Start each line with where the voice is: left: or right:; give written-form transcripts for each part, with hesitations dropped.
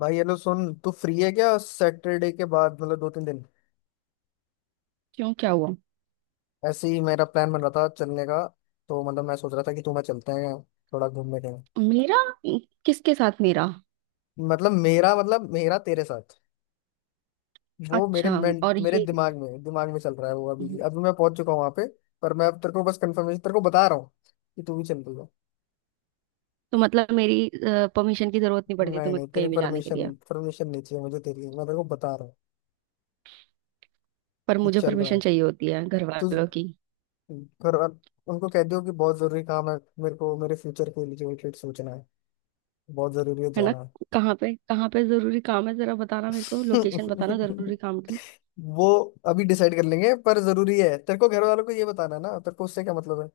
left: भाई हेलो सुन, तू फ्री है क्या सैटरडे के बाद? मतलब दो तीन दिन।
right: क्यों? क्या हुआ?
left: ऐसे ही मेरा प्लान बन रहा था चलने का। तो मैं सोच रहा था कि तू मैं चलते हैं थोड़ा घूमने के।
right: मेरा किसके साथ? मेरा?
left: मतलब मेरा तेरे साथ। वो
right: अच्छा। और
left: मेरे
right: ये।
left: दिमाग में चल रहा है। वो अभी अभी मैं पहुंच चुका हूँ वहां पे। पर मैं अब तेरे को बस कंफर्मेशन तेरे को बता रहा हूँ कि तू भी चल रही है।
right: तो मतलब मेरी परमिशन की जरूरत नहीं पड़ती
left: नहीं
right: तुम्हें
left: नहीं, तेरी
right: कहीं भी जाने के
left: परमिशन
right: लिए?
left: परमिशन नहीं चाहिए मुझे तेरी, मैं तेरे को बता रहा हूँ
right: पर
left: कि
right: मुझे
left: चल रहा
right: परमिशन
left: है
right: चाहिए होती है घर
left: तू।
right: वालों की।
left: घर वाल- उनको कह दियो कि बहुत जरूरी काम है, मेरे को मेरे फ्यूचर के लिए रिलेटेड सोचना है, बहुत जरूरी है
right: है ना?
left: जाना।
right: कहाँ पे जरूरी काम है, जरा बताना, मेरे को लोकेशन बताना जरूरी काम की।
left: वो अभी डिसाइड कर लेंगे, पर जरूरी है। तेरे को घर वालों को ये बताना है ना? तेरे को उससे क्या मतलब है?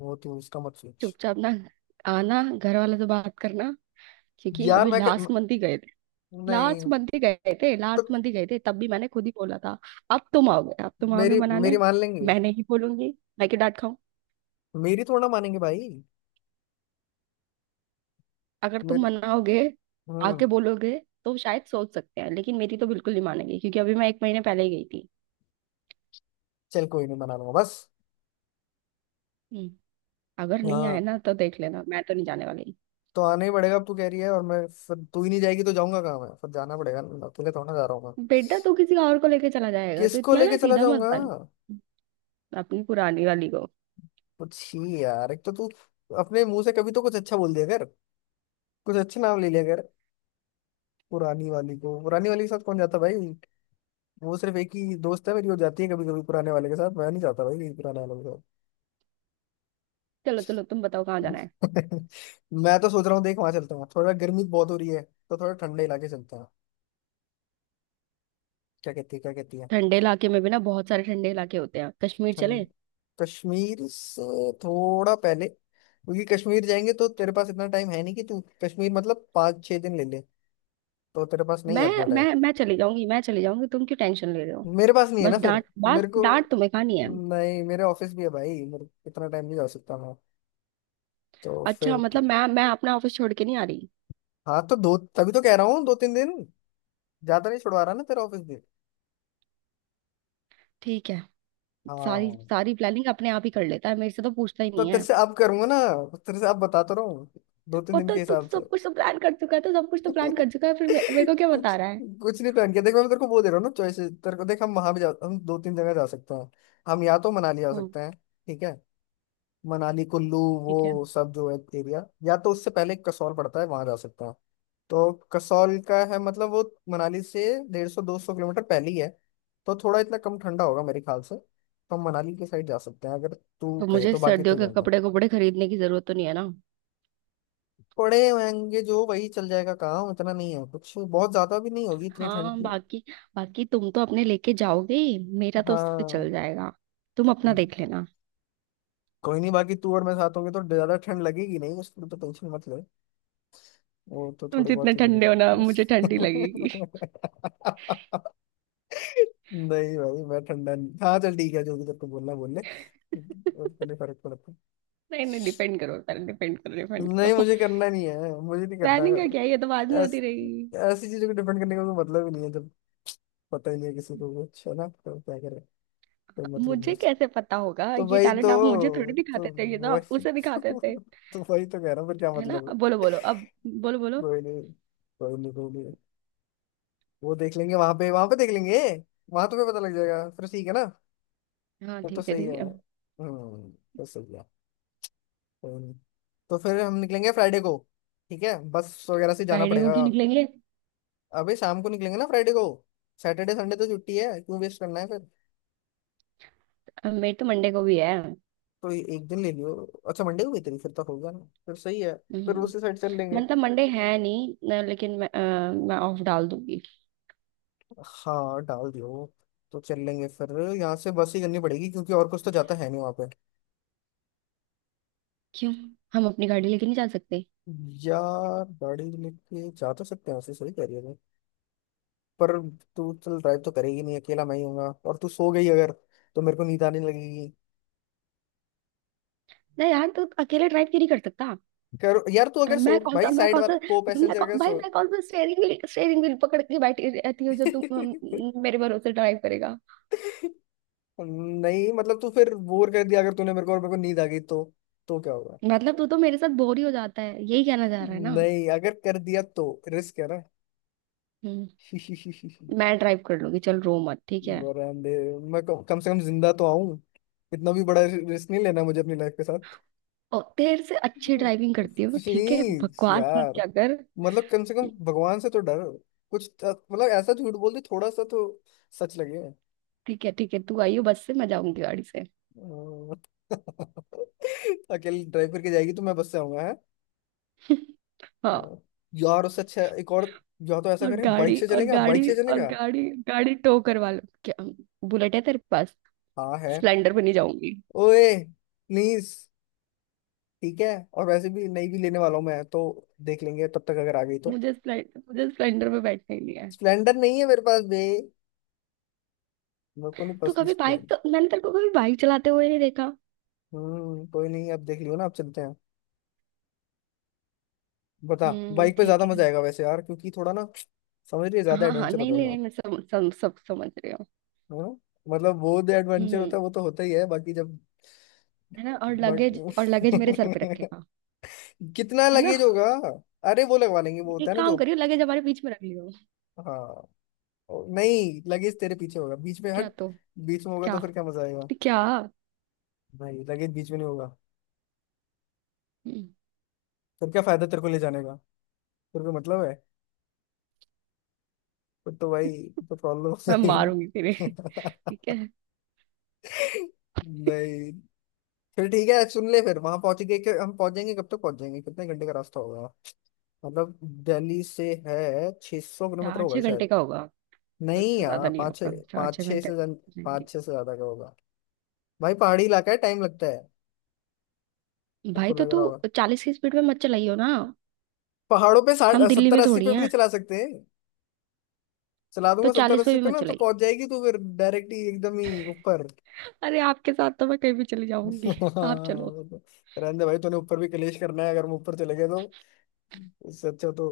left: वो तू उसका मत सोच।
right: चुपचाप ना आना, घर वालों से बात करना, क्योंकि
left: यार
right: अभी
left: मैं
right: लास्ट मंथ ही गए थे।
left: नहीं।
right: लास्ट मंथ ही गए थे,
left: तो
right: लास्ट मंथ ही गए थे, तब भी मैंने खुद ही बोला था। अब तुम आओगे, अब तुम आओगे
left: मेरी
right: मनाने?
left: मेरी मान लेंगे।
right: मैं नहीं बोलूंगी। मैं क्यों डांट।
left: मेरी थोड़ा ना मानेंगे भाई।
right: अगर तुम
left: मेरी।
right: मनाओगे,
left: हम्म।
right: आके बोलोगे, तो शायद सोच सकते हैं, लेकिन मेरी तो बिल्कुल नहीं मानेगी क्योंकि अभी मैं एक महीने पहले ही गई थी।
left: चल कोई नहीं, मना लूंगा बस।
right: हम्म। अगर नहीं आए
left: हाँ,
right: ना तो देख लेना, मैं तो नहीं जाने वाली।
left: तो आना ही पड़ेगा अब, तू कह रही है और मैं फिर तू ही नहीं जाएगी तो जाऊंगा कहाँ मैं? फिर जाना पड़ेगा ना, अकेले थोड़ा जा रहा हूँ मैं।
right: बेटा तू किसी और को लेके चला जाएगा, तो
left: किसको
right: इतना ना
left: लेके चला
right: सीधा मत
left: जाऊंगा?
right: बन। अपनी पुरानी वाली को।
left: कुछ ही यार, एक तो तू अपने मुंह से कभी तो कुछ अच्छा बोल दिया कर, कुछ अच्छी नाम ले लिया कर। पुरानी वाली को, पुरानी वाली के साथ कौन जाता भाई। वो सिर्फ एक ही दोस्त है मेरी, वो जाती है कभी कभी पुराने वाले के साथ, मैं नहीं जाता भाई कहीं पुराने वाले के साथ।
right: चलो चलो, तुम बताओ कहाँ जाना है।
left: मैं तो सोच रहा हूँ, देख वहां चलता हूँ, थोड़ा गर्मी बहुत हो रही है तो थोड़ा ठंडे इलाके चलते हैं। क्या कहती है क्या कहती है?
right: ठंडे इलाके में भी ना बहुत सारे ठंडे इलाके होते हैं। कश्मीर चले?
left: ठंड, कश्मीर से थोड़ा पहले, क्योंकि कश्मीर जाएंगे तो तेरे पास इतना टाइम है नहीं कि तू कश्मीर, मतलब पाँच छह दिन ले ले, तो तेरे पास नहीं है
right: मैं
left: इतना टाइम।
right: मैं चली जाऊंगी। तुम क्यों टेंशन ले रहे हो?
left: मेरे पास नहीं है ना
right: बस
left: फिर।
right: डांट डांट
left: मेरे को
right: डांट तुम्हें खानी है।
left: नहीं, मेरे ऑफिस भी है भाई, मेरे इतना टाइम नहीं जा सकता तो
right: अच्छा
left: फिर।
right: मतलब मैं अपना ऑफिस छोड़ के नहीं आ रही।
left: हाँ तो दो, तभी तो कह रहा हूँ दो तीन दिन, ज्यादा नहीं छुड़वा रहा ना तेरा ऑफिस दिन।
right: ठीक है। सारी
left: हाँ।
right: सारी प्लानिंग अपने आप ही कर लेता है, मेरे से तो पूछता ही
left: तो
right: नहीं
left: तेरे
right: है।
left: से अब करूंगा ना, तेरे से अब बताता रहूँ दो तीन
right: और
left: दिन
right: तो,
left: के
right: तो
left: हिसाब से।
right: सब कुछ तो प्लान कर चुका है, तो सब कुछ तो प्लान कर चुका है, फिर मेरे को क्या बता
left: कुछ
right: रहा है?
left: कुछ नहीं पहन के देख। मैं तेरे को वो दे रहा हूँ ना चॉइसेस, तेरे को देख हम वहां भी जा, हम दो तीन जगह जा सकते हैं। हम या तो मनाली जा
right: हम्म।
left: सकते हैं, ठीक है, मनाली कुल्लू
right: ठीक है।
left: वो सब जो है एरिया, या तो उससे पहले कसौल पड़ता है, वहां जा सकते हैं। तो कसौल का है मतलब वो मनाली से डेढ़ सौ दो सौ किलोमीटर पहले ही है, तो थोड़ा इतना कम ठंडा होगा मेरे ख्याल से। तो हम मनाली के साइड जा सकते हैं अगर तू
right: तो
left: कहे
right: मुझे
left: तो, बाकी
right: सर्दियों
left: तू
right: के
left: बता।
right: कपड़े कपड़े खरीदने की जरूरत तो नहीं है ना?
left: पड़े होंगे जो वही चल जाएगा काम, इतना नहीं है कुछ बहुत ज्यादा भी नहीं होगी इतनी ठंड
right: हाँ
left: की।
right: बाकी, बाकी तुम तो अपने लेके जाओगे ही, मेरा तो उससे
left: हाँ।
right: चल जाएगा। तुम अपना देख लेना।
left: कोई नहीं, बाकी तू और मैं साथ होंगे तो ज्यादा ठंड लगेगी नहीं, उसकी तो टेंशन मत ले, वो तो
right: तुम
left: थोड़ी
right: जितने
left: बहुत ही
right: ठंडे हो ना,
left: लगेगी।
right: मुझे ठंडी लगेगी।
left: नहीं भाई मैं ठंडा नहीं। हाँ चल ठीक है, जो भी तेरे को बोलना है बोल ले, उसके लिए फर्क पड़ता
right: नहीं नहीं, डिपेंड करो, पहले डिपेंड करो,
left: है।
right: डिपेंड
left: नहीं
right: करो।
left: मुझे करना नहीं है, मुझे नहीं करना
right: प्लानिंग
left: है।
right: का क्या है, ये तो बाद में होती
left: ऐस,
right: रहेगी।
left: ऐसी चीजों को डिपेंड करने का कोई मतलब ही नहीं है जब पता ही नहीं है किसी को कुछ, है ना, तो क्या करे। कोई मतलब नहीं है
right: मुझे
left: उसका।
right: कैसे पता होगा?
left: तो
right: ये
left: वही
right: टैलेंट आप मुझे थोड़ी
left: तो तो
right: दिखाते थे, ये तो आप
left: वही
right: उसे
left: तो,
right: दिखाते थे।
left: तो वही तो कह रहा हूँ, फिर क्या
right: है ना?
left: मतलब
right: अब
left: है।
right: बोलो बोलो अब, बोलो बोलो।
left: कोई नहीं, कोई नहीं, कोई नहीं, वो देख लेंगे वहां पे देख लेंगे। वहां तुम्हें पता लग जाएगा फिर, ठीक है ना।
right: हाँ
left: वो तो
right: ठीक है,
left: सही है।
right: ठीक है।
left: हम्म, तो सही है। हम्म, तो फिर हम निकलेंगे फ्राइडे को, ठीक है, बस वगैरह से जाना
right: फ्राइडे को
left: पड़ेगा।
right: क्यों निकलेंगे?
left: अबे शाम को निकलेंगे ना फ्राइडे को, सैटरडे संडे तो छुट्टी है, क्यों वेस्ट करना है फिर।
right: अब मेरे तो मंडे को भी है।
left: तो ये एक दिन ले लियो। अच्छा मंडे को भी तेरी, फिर तो होगा ना, फिर सही है, फिर
right: हम्म।
left: उसी साइड चल लेंगे।
right: मतलब मंडे है नहीं न, लेकिन मैं ऑफ डाल दूंगी।
left: हाँ डाल दियो, तो चल लेंगे फिर। यहाँ से बस ही करनी पड़ेगी क्योंकि और कुछ तो जाता है नहीं वहां पे।
right: क्यों? हम अपनी गाड़ी लेके नहीं जा सकते?
left: यार गाड़ी लेके जा तो सकते हैं वैसे, सही कह रही है, पर तू चल ड्राइव तो करेगी नहीं, अकेला मैं ही हूँगा और तू सो गई अगर तो मेरे को नींद आने लगेगी।
right: नहीं यार, तू अकेले ड्राइव क्यों नहीं कर सकता?
left: कर यार तू अगर सो,
right: मैं कौन सा
left: भाई
right: मैं
left: साइड
right: कौन सा
left: वाला को
right: मैं
left: पैसेंजर
right: कौ,
left: अगर
right: भाई
left: सो।
right: मैं कौन सा स्टेयरिंग व्हील, स्टेयरिंग व्हील पकड़ के बैठी रहती हूँ जो तू मेरे भरोसे ड्राइव करेगा?
left: नहीं मतलब तू फिर बोर कर दिया अगर तूने मेरे को और मेरे को नींद आ गई तो क्या होगा।
right: मतलब तू तो मेरे साथ बोर ही हो जाता है, यही कहना चाह रहा है ना?
left: नहीं अगर कर दिया तो रिस्क है ना।
right: हम्म। मैं ड्राइव कर लूंगी, चल रो मत, ठीक है?
left: बरामदे। मैं कम से कम जिंदा तो आऊं, इतना भी बड़ा रिस्क नहीं लेना मुझे अपनी लाइफ के साथ।
right: और तेरे से अच्छी ड्राइविंग करती है वो, ठीक है
left: प्लीज
right: बकवास मत
left: यार,
right: क्या कर।
left: मतलब कम से कम भगवान से तो डरो। मतलब ऐसा झूठ बोल दे थोड़ा सा तो सच लगे।
right: ठीक है ठीक है, तू आई हो बस से, मैं जाऊंगी गाड़ी से।
left: अह, अकेले ड्राइव करके जाएगी तो मैं बस से आऊंगा है।
right: हाँ।
left: अह, यार उससे अच्छा एक और, या तो ऐसा
right: और
left: करें बाइक
right: गाड़ी,
left: से
right: और
left: चलेगा, बाइक
right: गाड़ी,
left: से
right: और
left: चलेगा।
right: गाड़ी, गाड़ी टो करवा लो क्या? बुलेट है तेरे पास?
left: हाँ है।
right: स्प्लेंडर पे नहीं जाऊंगी।
left: ओए प्लीज, ठीक है। और वैसे भी नहीं भी लेने वाला हूँ मैं तो, देख लेंगे तब तक अगर आ गई तो।
right: मुझे स्प्लेंडर पे बैठना ही नहीं है।
left: स्प्लेंडर नहीं है मेरे पास बे, मेरे को नहीं
right: तो
left: पसंद
right: कभी बाइक,
left: स्प्लेंडर।
right: तो मैंने तेरे को कभी बाइक चलाते हुए नहीं देखा।
left: कोई नहीं, अब देख लियो ना, अब चलते हैं। बता बाइक पे
right: ठीक
left: ज्यादा
right: है।
left: मजा आएगा वैसे यार, क्योंकि थोड़ा ना समझ रही है, ज्यादा
right: हाँ हाँ,
left: एडवेंचर
right: नहीं
left: होता है
right: नहीं
left: वहाँ,
right: नहीं, मैं सम, सम, सब समझ रही हूँ।
left: है ना, मतलब वो जो एडवेंचर
right: हम्म।
left: होता है वो तो होता ही है बाकी जब।
right: है ना, और
left: बट
right: लगेज, और लगेज मेरे सर पे रखेगा?
left: कितना
right: है ना।
left: लगेज होगा। अरे वो लगवा लेंगे, वो होता है
right: एक
left: ना
right: काम
left: जो।
right: करियो, लगेज हमारे बीच में रख लियो।
left: हाँ। नहीं लगेज तेरे पीछे होगा, बीच में
right: क्या
left: हट।
right: तो?
left: बीच में होगा
right: क्या
left: तो फिर क्या मजा आएगा।
right: तो? क्या?
left: नहीं लगेज बीच में नहीं होगा,
right: हम्म।
left: फिर क्या फायदा तेरे को ले जाने का, फिर कोई मतलब है, फिर तो भाई तो प्रॉब्लम हो
right: मैं
left: जाएगी ना।
right: मारूंगी तेरे। ठीक है।
left: नहीं, फिर ठीक है सुन ले, फिर वहां पहुंच गए कि हम पहुंच जाएंगे कब तक, पहुंच जाएंगे कितने घंटे का रास्ता होगा मतलब, दिल्ली से है 600 सौ किलोमीटर
right: चार
left: होगा
right: छह घंटे
left: शायद।
right: का होगा। बस
left: नहीं
right: से
left: यार
right: ज्यादा नहीं होगा, चार
left: पाँच
right: छह
left: छः
right: घंटे
left: से जन
right: हो जाएंगे।
left: पाँच छः से ज्यादा का होगा। भाई पहाड़ी इलाका है, टाइम लगता है,
right: भाई
left: सबको
right: तो
left: लग
right: तू
left: रहा होगा।
right: 40 की स्पीड में मत चलाइयो ना।
left: पहाड़ों पे साठ
right: हम दिल्ली
left: सत्तर
right: में
left: अस्सी
right: थोड़ी
left: पे भी
right: हैं।
left: नहीं चला सकते हैं। चला
right: तो
left: दूंगा सत्तर
right: 40 पे
left: अस्सी
right: भी
left: पे
right: मत
left: ना तो
right: चलाइए।
left: पहुंच जाएगी तो फिर डायरेक्ट ही एकदम ही ऊपर।
right: अरे आपके साथ तो मैं कहीं भी चली जाऊंगी। आप चलो।
left: रहने दे भाई, तूने ऊपर भी कलेश करना है अगर हम ऊपर चले गए तो। इससे अच्छा तो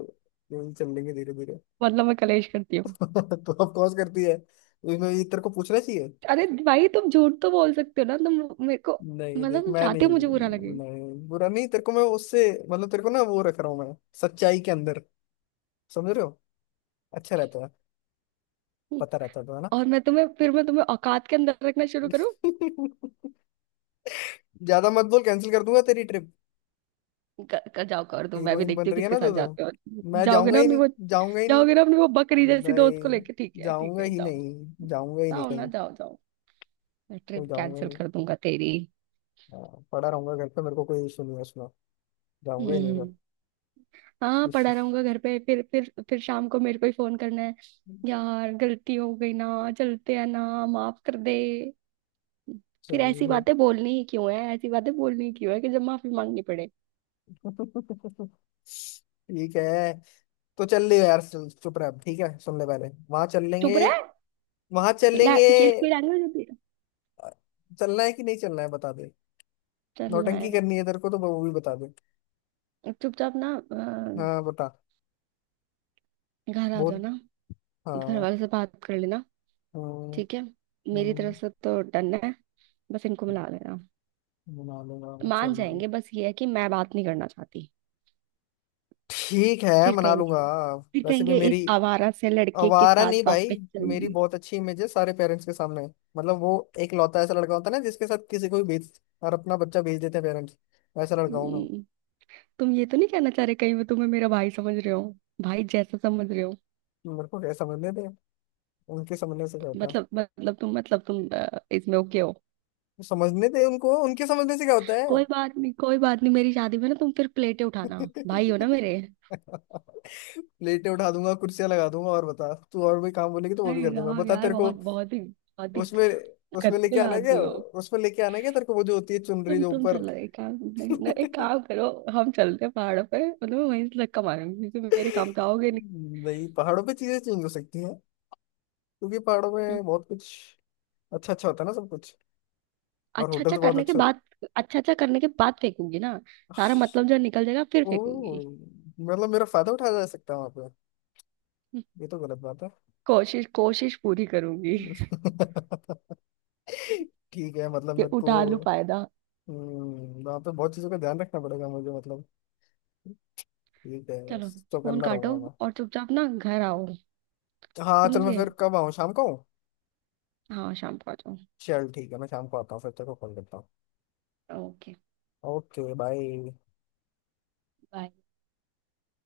left: यूं ही चल लेंगे धीरे धीरे।
right: मतलब मैं कलेश करती हूँ?
left: तो ऑफ कोर्स करती है, इसमें ये तेरे को पूछना चाहिए।
right: अरे भाई, तुम झूठ तो बोल सकते हो ना तुम मेरे को।
left: नहीं
right: मतलब
left: देख
right: तुम
left: मैं नहीं,
right: चाहते हो मुझे बुरा लगे?
left: नहीं बुरा नहीं तेरे को मैं, उससे मतलब तेरे को ना वो रख रहा हूँ मैं सच्चाई के अंदर। समझ रहे हो, अच्छा रहता है, पता रहता है तो है ना।
right: और मैं तुम्हें, फिर मैं तुम्हें औकात के अंदर रखना शुरू करूँ?
left: ज्यादा मत बोल, कैंसिल कर दूंगा तेरी ट्रिप।
right: कर जाओ, कर दो, मैं भी
left: हीरोइन बन
right: देखती हूँ
left: रही है
right: किसके
left: ना
right: साथ
left: जो तो
right: जाते हो।
left: मैं
right: जाओगे
left: जाऊंगा
right: ना
left: ही
right: अपने
left: नहीं,
right: वो,
left: जाऊंगा ही नहीं।
right: जाओगे ना अपने वो बकरी जैसी दोस्त को
left: नहीं
right: लेके, ठीक है ठीक
left: जाऊंगा
right: है,
left: ही
right: जाओ
left: नहीं,
right: जाओ।
left: जाऊंगा ही नहीं
right: जाओ ना,
left: कहीं।
right: जाओ जाओ। मैं
left: तो
right: ट्रिप
left: जाऊंगा ही
right: कैंसिल
left: नहीं।
right: कर दूंगा तेरी।
left: हाँ, पड़ा रहूंगा घर पे, मेरे को कोई इशू नहीं है उसमें, जाऊंगा ही नहीं घर।
right: हम्म। हाँ पड़ा रहूंगा घर पे, फिर फिर शाम को मेरे को ही फोन करना है, यार गलती हो गई ना, चलते हैं ना, माफ कर दे। फिर ऐसी
left: चलो
right: बातें बोलनी ही क्यों है, ऐसी बातें बोलनी ही क्यों है कि जब माफी मांगनी पड़े?
left: ठीक है, तो चल ले यार, चुप रह अब, ठीक है सुन ले, पहले वहां चल लेंगे,
right: चुप रहा है?
left: वहां चल लेंगे।
right: ये कोई लैंग्वेज होती है?
left: चलना है कि नहीं चलना है बता दे,
right: चलना
left: नौटंकी
right: है।
left: करनी है तेरे को तो वो भी बता दे।
right: चुपचाप ना
left: हाँ बता।
right: घर आ
left: बहुत।
right: जाना, घर
left: हाँ।
right: वाले से बात कर लेना,
left: हम्म,
right: ठीक है। मेरी
left: हम्म,
right: तरफ से तो डन है, बस इनको मिला लेना,
left: मना लूंगा
right: मान
left: चलिए।
right: जाएंगे, बस ये है कि मैं बात नहीं करना चाहती।
left: ठीक है
right: फिर
left: मना लूंगा।
right: कहेंगे, फिर
left: वैसे भी
right: कहेंगे
left: मेरी,
right: इस आवारा से लड़के के
left: आवारा
right: साथ
left: नहीं भाई,
right: वापस चल
left: मेरी
right: गई।
left: बहुत अच्छी इमेज है सारे पेरेंट्स के सामने। मतलब वो एक लौता ऐसा लड़का होता है ना जिसके साथ किसी को भी भेज, और अपना बच्चा भेज देते हैं पेरेंट्स, वैसा लड़का हूँ मैं।
right: हम्म। तुम ये तो नहीं कहना चाह रहे कहीं, वो तुम्हें मेरा भाई समझ रहे हो? भाई जैसा समझ रहे हो?
left: मेरे को क्या समझने दे, उनके समझने से क्या होता है।
right: मतलब तुम इसमें ओके हो?
left: समझने दे उनको, उनके समझने से क्या होता है।
right: कोई बात नहीं, कोई बात नहीं, मेरी शादी में ना तुम फिर प्लेटें उठाना। भाई हो ना मेरे।
left: प्लेटें उठा दूंगा, कुर्सियां लगा दूंगा, और बता तू, और भी काम बोलेगी तो वो भी
right: अरे
left: कर दूंगा
right: यार
left: बता
right: यार,
left: तेरे को।
right: बहुत बहुत ही, बहुत ही
left: उसमें, उसमें लेके
right: गंदे
left: आना है
right: आदमी
left: क्या,
right: हो।
left: उसमें लेके आना है क्या तेरे को वो जो होती है चुनरी
right: तुम
left: जो
right: तुम
left: ऊपर।
right: चलो एक काम, नहीं, नहीं, एक काम करो। हम चलते हैं पहाड़ों पे, मतलब मैं वहीं से धक्का मारूंगी क्योंकि मेरे काम तो आओगे नहीं।
left: नहीं पहाड़ों पे चीजें चेंज हो सकती हैं क्योंकि पहाड़ों
right: हम्म।
left: में बहुत कुछ अच्छा अच्छा होता है ना सब कुछ, और
right: अच्छा अच्छा
left: होटल्स बहुत
right: करने के
left: अच्छे होते
right: बाद। अच्छा अच्छा करने के बाद फेंकूंगी ना? सारा
left: हैं।
right: मतलब जो निकल जाएगा फिर फेंकूंगी।
left: ओह, मतलब मेरा फायदा उठाया जा सकता है वहां पे,
right: हम्म।
left: ये तो गलत बात है।
right: कोशिश कोशिश पूरी करूंगी
left: ठीक है मतलब
right: कि
left: मेरे को,
right: उठा लूं फायदा।
left: वहाँ पे बहुत चीज़ों का ध्यान रखना पड़ेगा मुझे मतलब। ठीक है,
right: चलो,
left: तो
right: फोन
left: करना
right: काटो,
left: रहूंगा मैं।
right: और चुपचाप ना घर आओ।
left: हाँ चल,
right: समझ
left: मैं
right: गए?
left: फिर कब आऊँ, शाम को आऊँ?
right: हाँ शाम को आ जाओ।
left: चल ठीक है, मैं शाम को आता हूँ, फिर तेरे को कॉल करता हूँ।
right: Okay
left: okay bye.
right: बाय।